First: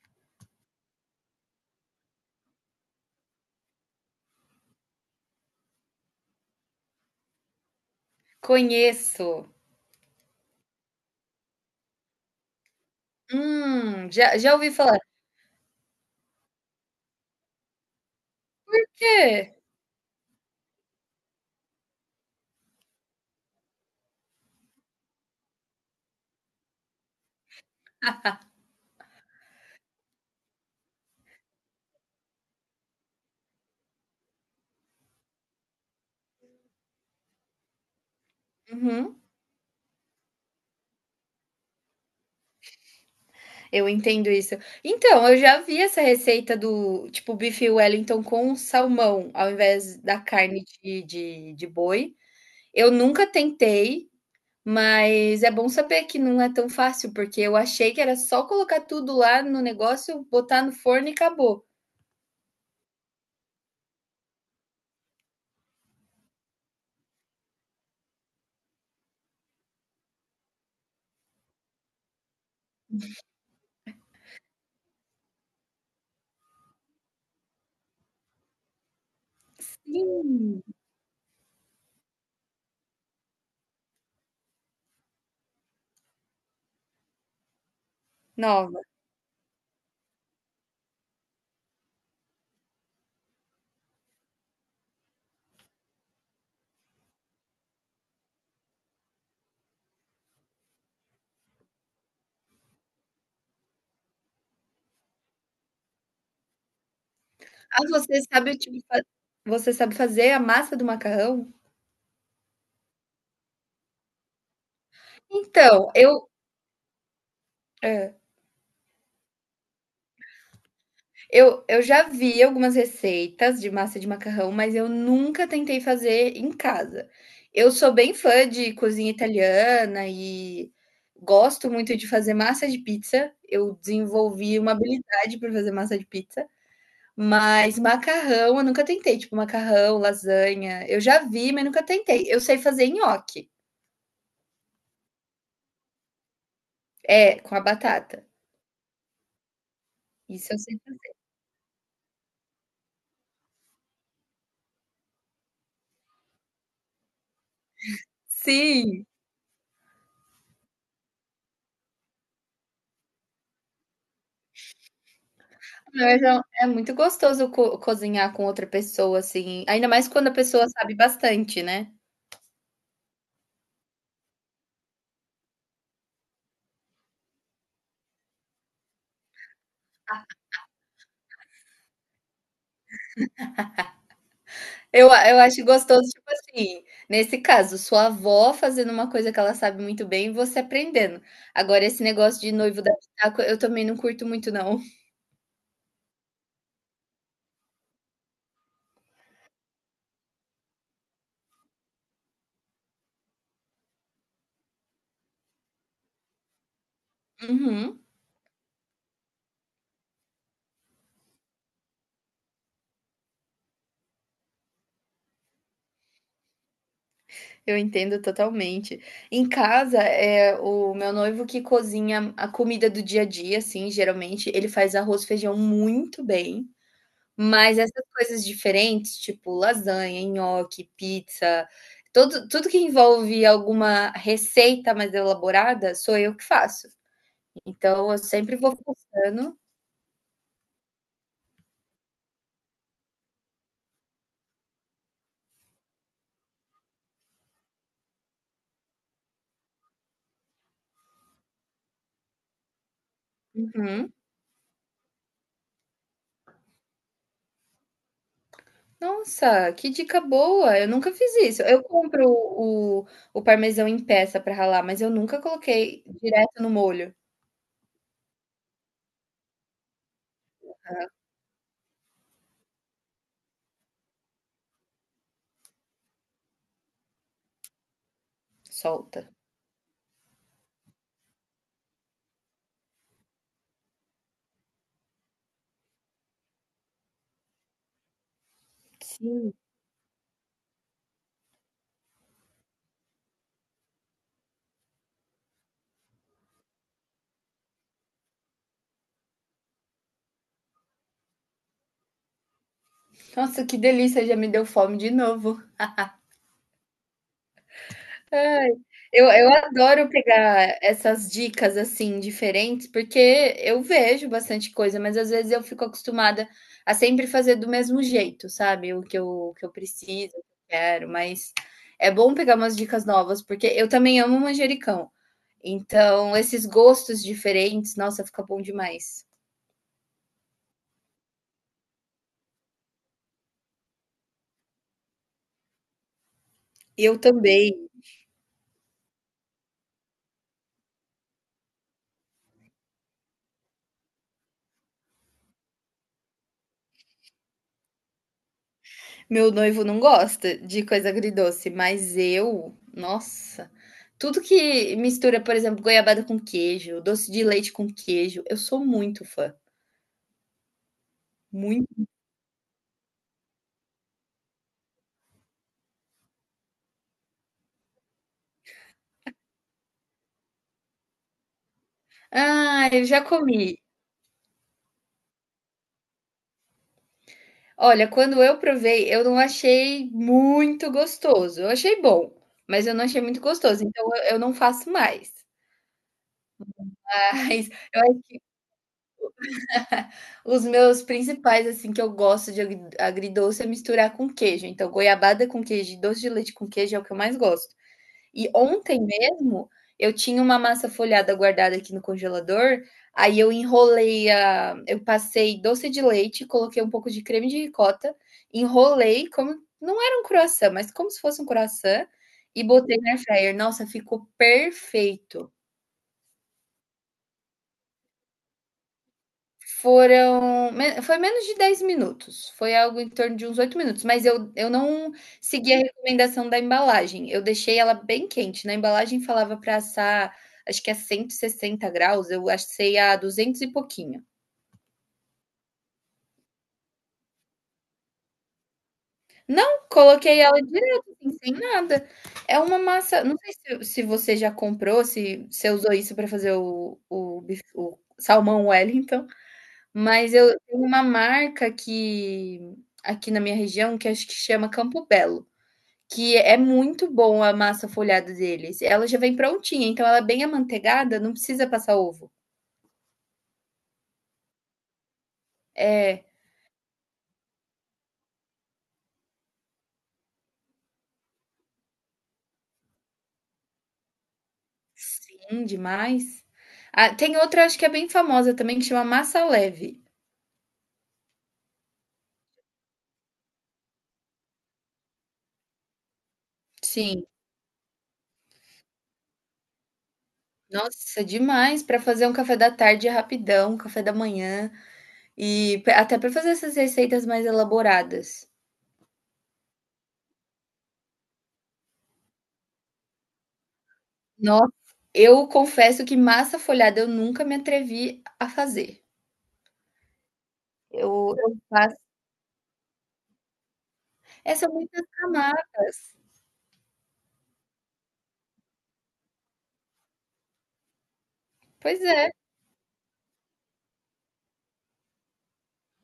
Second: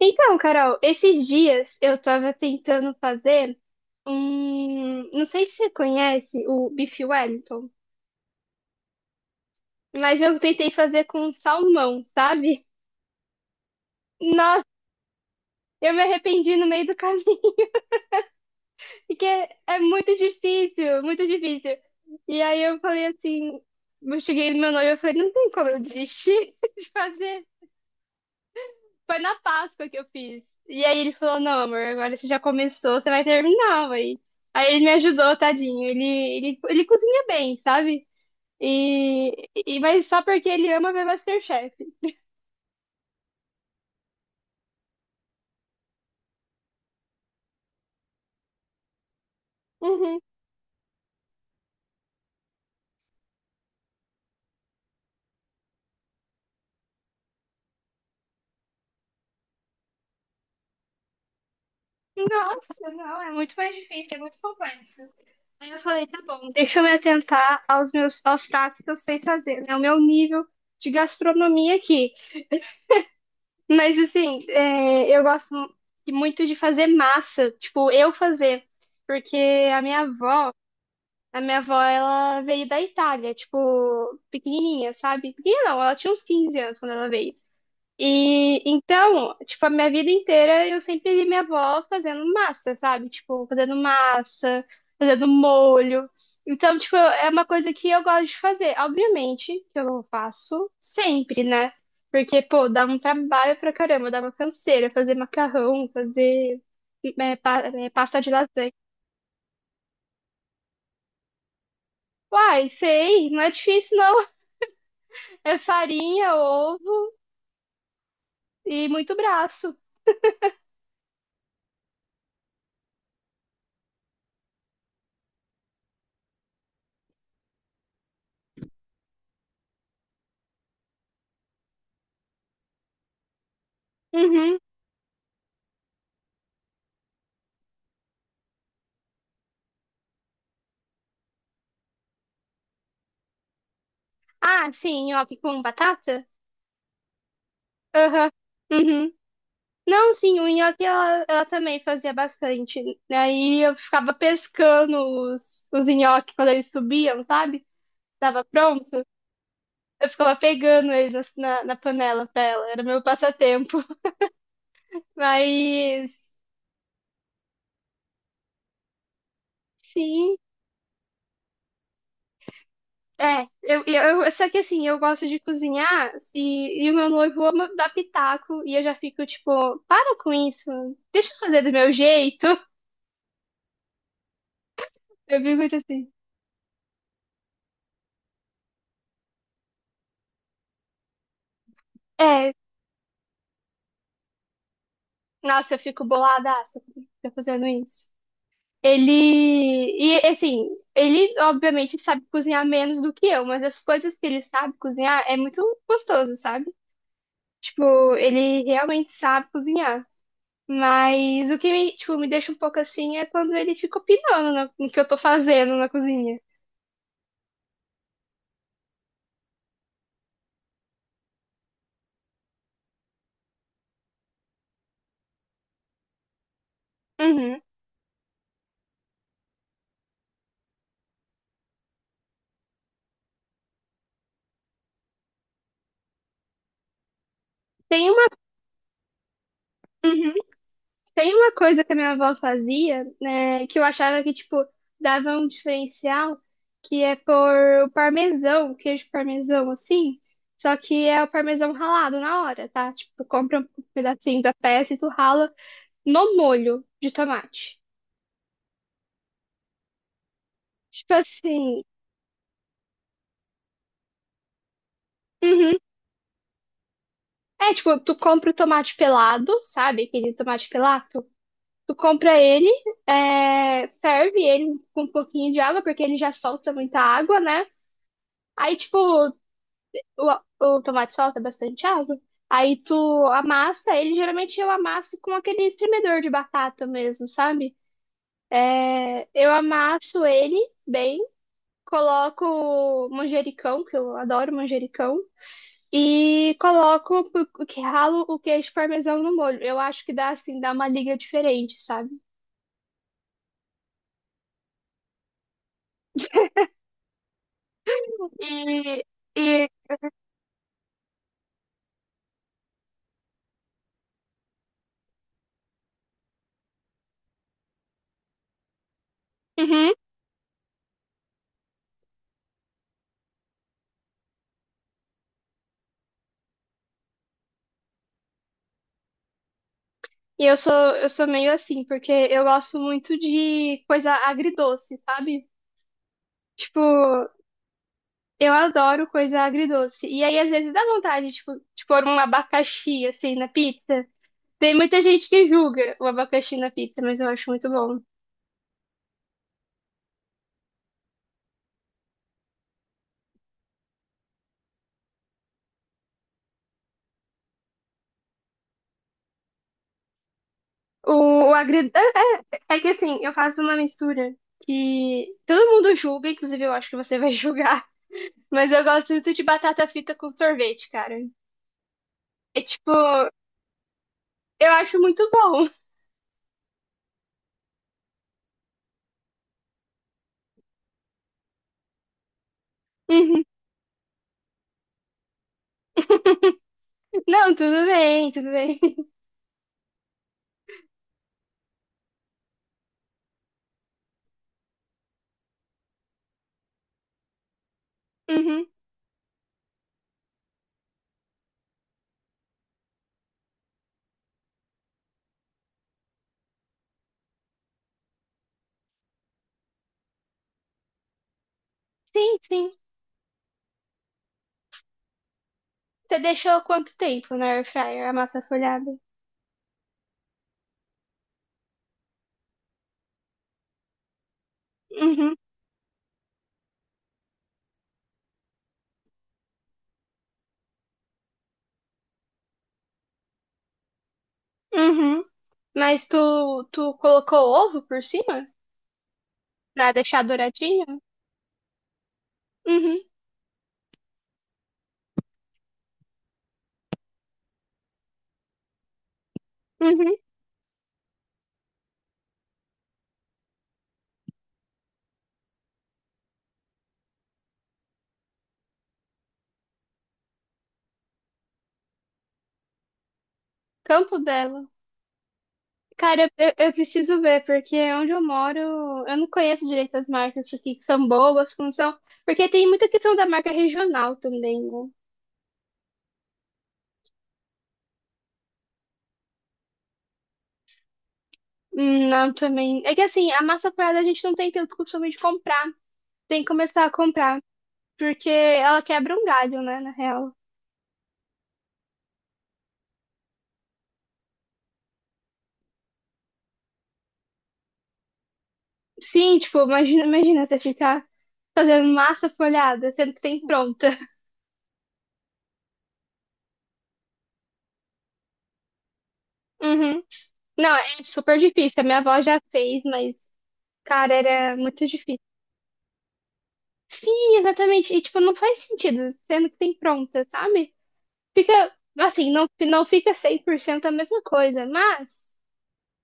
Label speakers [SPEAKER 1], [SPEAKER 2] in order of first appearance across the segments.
[SPEAKER 1] Então, Carol, esses dias eu tava tentando fazer um. Não sei se você conhece o bife Wellington,
[SPEAKER 2] Conheço.
[SPEAKER 1] mas eu tentei fazer com salmão, sabe?
[SPEAKER 2] Já
[SPEAKER 1] Nossa,
[SPEAKER 2] ouvi falar.
[SPEAKER 1] eu me arrependi no meio do caminho, porque
[SPEAKER 2] "Quê?"
[SPEAKER 1] é muito difícil, muito difícil. E aí eu falei assim, eu cheguei no meu noivo e falei, não tem como eu desistir de fazer. Foi na Páscoa que eu fiz. E aí ele falou: Não, amor, agora você já começou, você vai terminar, Aí ele me ajudou, tadinho. Ele cozinha bem, sabe?
[SPEAKER 2] Uhum,
[SPEAKER 1] Mas só porque ele ama ver MasterChef.
[SPEAKER 2] eu entendo isso. Então, eu já vi essa receita do tipo bife Wellington com salmão, ao invés
[SPEAKER 1] Uhum.
[SPEAKER 2] da carne de boi. Eu nunca tentei, mas é bom saber que não é tão fácil, porque eu achei que era só colocar tudo lá no negócio, botar no forno e acabou.
[SPEAKER 1] Nossa, não, é muito mais difícil, é muito complexo. Aí eu falei, tá bom, deixa eu me atentar aos pratos que eu sei fazer, né? O meu nível de gastronomia aqui. Mas assim, eu gosto muito de fazer massa, tipo, eu fazer, porque a minha avó,
[SPEAKER 2] Hum,
[SPEAKER 1] a minha avó, ela veio da Itália, tipo, pequenininha, sabe? Pequenininha não, ela tinha uns 15 anos quando ela veio. E
[SPEAKER 2] nova.
[SPEAKER 1] então, tipo, a minha vida inteira eu sempre vi minha avó fazendo massa, sabe? Tipo, fazendo massa, fazendo molho. Então, tipo, é uma coisa que eu gosto de fazer. Obviamente que eu faço sempre, né? Porque, pô, dá um trabalho pra caramba, dá uma canseira fazer macarrão, fazer
[SPEAKER 2] Ah,
[SPEAKER 1] pasta
[SPEAKER 2] você
[SPEAKER 1] de
[SPEAKER 2] sabe,
[SPEAKER 1] lasanha.
[SPEAKER 2] tipo, fa você sabe fazer a massa do macarrão?
[SPEAKER 1] Uai, sei, não é difícil não. É
[SPEAKER 2] Então, eu
[SPEAKER 1] farinha, ovo
[SPEAKER 2] é.
[SPEAKER 1] e muito braço.
[SPEAKER 2] Eu já vi algumas receitas de massa de macarrão, mas eu nunca tentei fazer em casa. Eu sou bem fã de cozinha italiana e gosto muito de fazer massa de pizza. Eu
[SPEAKER 1] Uhum.
[SPEAKER 2] desenvolvi uma habilidade para fazer massa de pizza, mas macarrão eu nunca tentei, tipo macarrão, lasanha, eu já vi, mas nunca tentei. Eu sei fazer nhoque.
[SPEAKER 1] Ah, sim, nhoque com batata?
[SPEAKER 2] É, com a batata.
[SPEAKER 1] Aham. Uhum. Não, sim, o
[SPEAKER 2] Isso eu sei
[SPEAKER 1] nhoque
[SPEAKER 2] fazer.
[SPEAKER 1] ela também fazia bastante, né? Aí eu ficava pescando os nhoques quando eles subiam, sabe? Tava pronto.
[SPEAKER 2] Sim.
[SPEAKER 1] Eu ficava pegando eles assim, na panela pra ela. Era meu passatempo.
[SPEAKER 2] Mas
[SPEAKER 1] Mas,
[SPEAKER 2] é muito gostoso co cozinhar com outra pessoa, assim, ainda mais quando a
[SPEAKER 1] sim,
[SPEAKER 2] pessoa sabe bastante, né.
[SPEAKER 1] é. Só que assim, eu gosto de cozinhar e o meu noivo ama dar pitaco. E eu já fico tipo, para com isso. Deixa eu fazer do meu jeito.
[SPEAKER 2] Eu
[SPEAKER 1] Eu fico
[SPEAKER 2] acho
[SPEAKER 1] muito
[SPEAKER 2] gostoso,
[SPEAKER 1] assim.
[SPEAKER 2] tipo assim, nesse caso, sua avó fazendo uma coisa que ela sabe muito bem e você aprendendo. Agora esse negócio de
[SPEAKER 1] É,
[SPEAKER 2] noivo dar pitaco, eu também não curto muito não.
[SPEAKER 1] Nossa, eu fico boladaça quando ele fica fazendo isso. Ele. E assim, ele obviamente sabe cozinhar menos do que eu, mas as coisas que ele sabe cozinhar é muito gostoso, sabe?
[SPEAKER 2] Uhum,
[SPEAKER 1] Tipo, ele realmente sabe cozinhar. Mas o que me, tipo, me deixa um pouco assim é quando ele fica opinando no que eu tô fazendo na cozinha.
[SPEAKER 2] eu entendo totalmente. Em casa, é o meu noivo que cozinha a comida do dia a dia, assim, geralmente, ele faz arroz, e feijão muito bem.
[SPEAKER 1] Uhum.
[SPEAKER 2] Mas essas coisas diferentes, tipo lasanha, nhoque, pizza, todo tudo que envolve alguma receita mais elaborada, sou eu que faço.
[SPEAKER 1] Tem
[SPEAKER 2] Então eu sempre vou postando.
[SPEAKER 1] Tem uma coisa que a minha avó fazia, né, que eu achava que, tipo, dava um diferencial, que é pôr o parmesão, queijo parmesão, assim, só que é o parmesão ralado na hora, tá? Tipo, tu compra um
[SPEAKER 2] Uhum.
[SPEAKER 1] pedacinho da peça e tu rala no molho de tomate.
[SPEAKER 2] Nossa, que dica boa! Eu
[SPEAKER 1] Tipo
[SPEAKER 2] nunca fiz isso.
[SPEAKER 1] assim,
[SPEAKER 2] Eu compro o parmesão em peça para ralar, mas eu nunca
[SPEAKER 1] uhum.
[SPEAKER 2] coloquei direto no molho.
[SPEAKER 1] É, tipo, tu compra o tomate pelado, sabe? Aquele tomate pelado. Tu compra ele, ferve ele com um pouquinho de água, porque ele já solta muita água, né? Aí, tipo,
[SPEAKER 2] Solta.
[SPEAKER 1] O, o tomate solta bastante água. Aí tu amassa, ele geralmente eu amasso com aquele espremedor de batata mesmo, sabe? Eu
[SPEAKER 2] Sim.
[SPEAKER 1] amasso ele bem, coloco manjericão, que eu adoro manjericão, e coloco, o que ralo o queijo parmesão no molho. Eu acho que dá assim, dá uma liga diferente, sabe?
[SPEAKER 2] Nossa, que delícia, já me deu fome de novo. Ai,
[SPEAKER 1] E,
[SPEAKER 2] eu
[SPEAKER 1] e,
[SPEAKER 2] adoro pegar essas dicas, assim, diferentes, porque eu vejo bastante coisa, mas às vezes eu fico acostumada a sempre fazer do mesmo jeito, sabe, o que eu
[SPEAKER 1] uhum.
[SPEAKER 2] preciso, o que eu quero, mas é bom pegar umas dicas novas, porque eu também amo manjericão, então esses gostos diferentes, nossa, fica bom demais.
[SPEAKER 1] E eu sou, meio assim, porque eu gosto muito de coisa agridoce, sabe? Tipo,
[SPEAKER 2] Eu também.
[SPEAKER 1] eu adoro coisa agridoce. E aí, às vezes, dá vontade, tipo, de pôr um abacaxi, assim, na pizza. Tem muita gente que julga o abacaxi na pizza, mas eu acho muito bom.
[SPEAKER 2] Meu noivo não gosta de coisa agridoce, mas eu, nossa, tudo que mistura, por exemplo, goiabada com queijo, doce de leite com queijo, eu sou muito fã,
[SPEAKER 1] O, o agridoce.
[SPEAKER 2] muito.
[SPEAKER 1] É que, assim, eu faço uma mistura que todo mundo julga, inclusive eu acho que você vai julgar. Mas eu gosto muito de batata frita com sorvete, cara. É,
[SPEAKER 2] Ah,
[SPEAKER 1] tipo,
[SPEAKER 2] eu já comi.
[SPEAKER 1] eu acho muito bom.
[SPEAKER 2] Olha, quando eu provei, eu não achei muito gostoso. Eu achei bom, mas eu não achei muito
[SPEAKER 1] Uhum.
[SPEAKER 2] gostoso, então eu não faço mais.
[SPEAKER 1] Não,
[SPEAKER 2] Mas
[SPEAKER 1] tudo
[SPEAKER 2] eu acho
[SPEAKER 1] bem,
[SPEAKER 2] que
[SPEAKER 1] tudo bem.
[SPEAKER 2] os meus principais, assim, que eu gosto de agridoce é misturar com queijo. Então, goiabada com queijo e doce de leite com queijo é o que eu mais gosto. E
[SPEAKER 1] Uhum.
[SPEAKER 2] ontem mesmo eu tinha uma massa folhada guardada aqui no congelador, aí eu enrolei a, eu passei doce de leite, coloquei um pouco de creme de ricota, enrolei como não era um croissant, mas como se fosse um croissant
[SPEAKER 1] Sim,
[SPEAKER 2] e
[SPEAKER 1] sim.
[SPEAKER 2] botei na air fryer. Nossa, ficou perfeito.
[SPEAKER 1] Você deixou quanto tempo na air fryer a massa folhada?
[SPEAKER 2] Foram me foi menos de 10 minutos, foi algo em torno de uns 8 minutos, mas eu não
[SPEAKER 1] Uhum.
[SPEAKER 2] segui a recomendação da embalagem, eu deixei ela bem quente, na embalagem falava para assar, acho que a 160 graus eu assei a 200 e pouquinho.
[SPEAKER 1] Uhum. Mas tu colocou ovo por cima?
[SPEAKER 2] Não,
[SPEAKER 1] Pra deixar
[SPEAKER 2] coloquei ela
[SPEAKER 1] douradinho?
[SPEAKER 2] direto, assim, sem nada. É uma
[SPEAKER 1] Uhum.
[SPEAKER 2] massa não sei se se você já comprou, se você usou isso para fazer o salmão Wellington.
[SPEAKER 1] Uhum.
[SPEAKER 2] Mas eu tem uma marca aqui na minha região que acho que chama Campo Belo, que é muito bom a massa folhada deles. Ela já vem prontinha, então ela é bem amanteigada, não precisa passar ovo.
[SPEAKER 1] Campo Belo.
[SPEAKER 2] É.
[SPEAKER 1] Cara, eu preciso ver, porque onde eu moro, eu não conheço direito as marcas aqui, que são boas, que não são. Porque tem muita questão da marca regional também, né?
[SPEAKER 2] Sim, demais. Ah, tem outra acho que é bem famosa também que chama Massa Leve.
[SPEAKER 1] Não, também. É que assim, a massa folhada a gente não tem tanto costume de comprar. Tem que começar a
[SPEAKER 2] Sim.
[SPEAKER 1] comprar. Porque ela quebra um galho, né, na real.
[SPEAKER 2] Nossa, demais para fazer um café da tarde rapidão, café da manhã e p até para fazer essas receitas mais elaboradas.
[SPEAKER 1] Sim, tipo, imagina, imagina você ficar fazendo massa folhada, sendo que tem pronta.
[SPEAKER 2] Nossa, eu confesso que massa folhada eu nunca me atrevi a fazer.
[SPEAKER 1] Uhum. Não, é
[SPEAKER 2] Eu
[SPEAKER 1] super
[SPEAKER 2] eu
[SPEAKER 1] difícil. A
[SPEAKER 2] faço
[SPEAKER 1] minha avó já fez, mas, cara,
[SPEAKER 2] é,
[SPEAKER 1] era
[SPEAKER 2] são
[SPEAKER 1] muito
[SPEAKER 2] muitas
[SPEAKER 1] difícil.
[SPEAKER 2] camadas.
[SPEAKER 1] Sim, exatamente. E, tipo, não faz sentido, sendo que tem pronta, sabe? Fica,
[SPEAKER 2] Pois
[SPEAKER 1] assim,
[SPEAKER 2] é.
[SPEAKER 1] não, não fica 100% a mesma coisa, mas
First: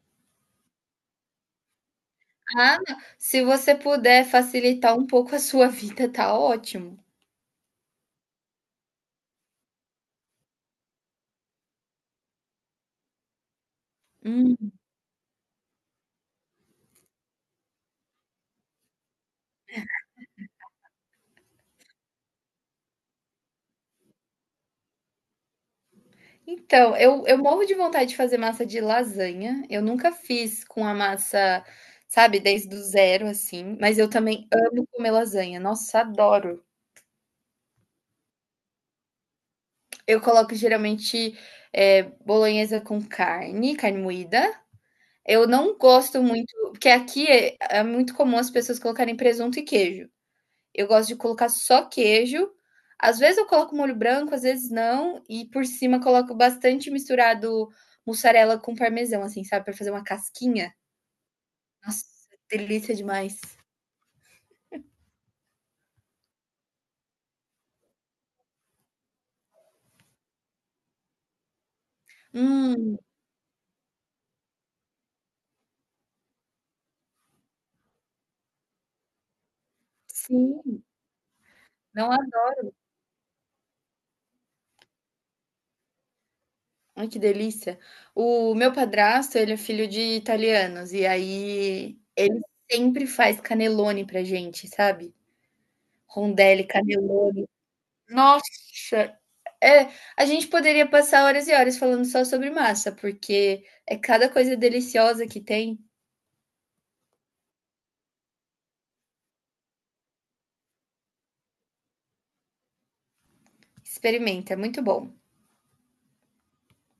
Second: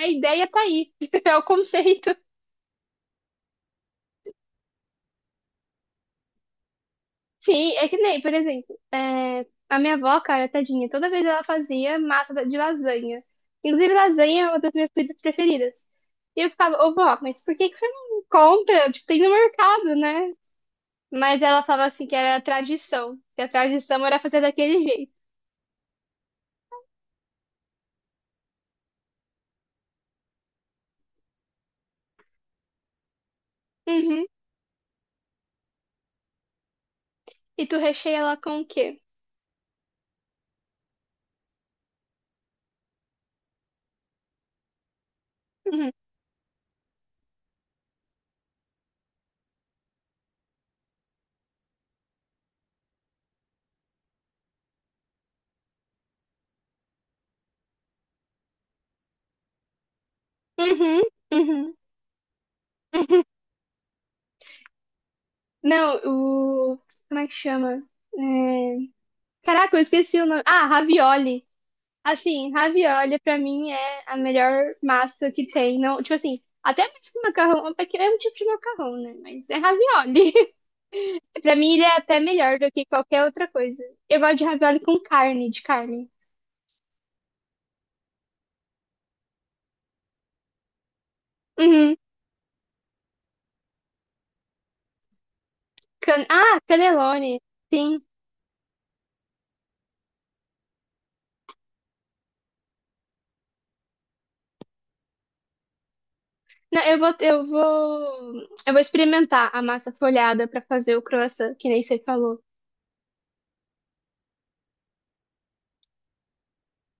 [SPEAKER 1] a ideia tá aí. É o conceito.
[SPEAKER 2] Ah, não, se você puder facilitar um pouco a sua vida, tá ótimo.
[SPEAKER 1] Sim, é que nem, por exemplo, a minha avó, cara, tadinha, toda vez ela fazia massa de lasanha. Inclusive, lasanha é uma das
[SPEAKER 2] Hum.
[SPEAKER 1] minhas comidas preferidas. E eu ficava, ô vó, mas por que que você não compra? Tipo, tem no mercado, né? Mas ela falava assim que era tradição, que a tradição era fazer daquele jeito.
[SPEAKER 2] Então, eu morro de vontade de fazer massa de lasanha, eu nunca fiz com a massa, sabe, desde o zero, assim, mas eu
[SPEAKER 1] Uhum.
[SPEAKER 2] também amo comer lasanha, nossa, adoro.
[SPEAKER 1] E tu recheia ela com o quê?
[SPEAKER 2] Eu coloco geralmente, eh, bolonhesa com carne, carne moída. Eu não
[SPEAKER 1] Uhum.
[SPEAKER 2] gosto muito porque aqui é muito comum as pessoas colocarem presunto e queijo. Eu gosto de colocar só queijo, às vezes eu coloco molho branco, às vezes não, e por cima coloco bastante misturado mussarela com parmesão, assim, sabe, pra fazer uma casquinha.
[SPEAKER 1] Uhum. Uhum.
[SPEAKER 2] Nossa, delícia
[SPEAKER 1] Uhum.
[SPEAKER 2] demais.
[SPEAKER 1] Não, o. Como é que chama? É, Caraca, eu esqueci o nome. Ah, ravioli. Assim,
[SPEAKER 2] Hum,
[SPEAKER 1] ravioli pra mim é a melhor massa que tem. Não, tipo assim, até mais que macarrão, até que é um tipo de macarrão, né? Mas é ravioli.
[SPEAKER 2] sim,
[SPEAKER 1] Pra mim ele é
[SPEAKER 2] não
[SPEAKER 1] até
[SPEAKER 2] é?
[SPEAKER 1] melhor do que qualquer outra coisa. Eu gosto de ravioli com carne, de carne.
[SPEAKER 2] Ai, que delícia. O meu padrasto, ele é filho de italianos, e
[SPEAKER 1] Uhum.
[SPEAKER 2] aí ele sempre faz canelone pra gente, sabe.
[SPEAKER 1] Ah,
[SPEAKER 2] Rondelli,
[SPEAKER 1] cannelloni.
[SPEAKER 2] canelone.
[SPEAKER 1] Sim.
[SPEAKER 2] Nossa! É, a gente poderia passar horas e horas falando só sobre massa, porque é cada coisa deliciosa que tem.
[SPEAKER 1] Não, eu vou experimentar a massa folhada para fazer o croissant, que nem você falou.
[SPEAKER 2] Experimenta, é muito bom.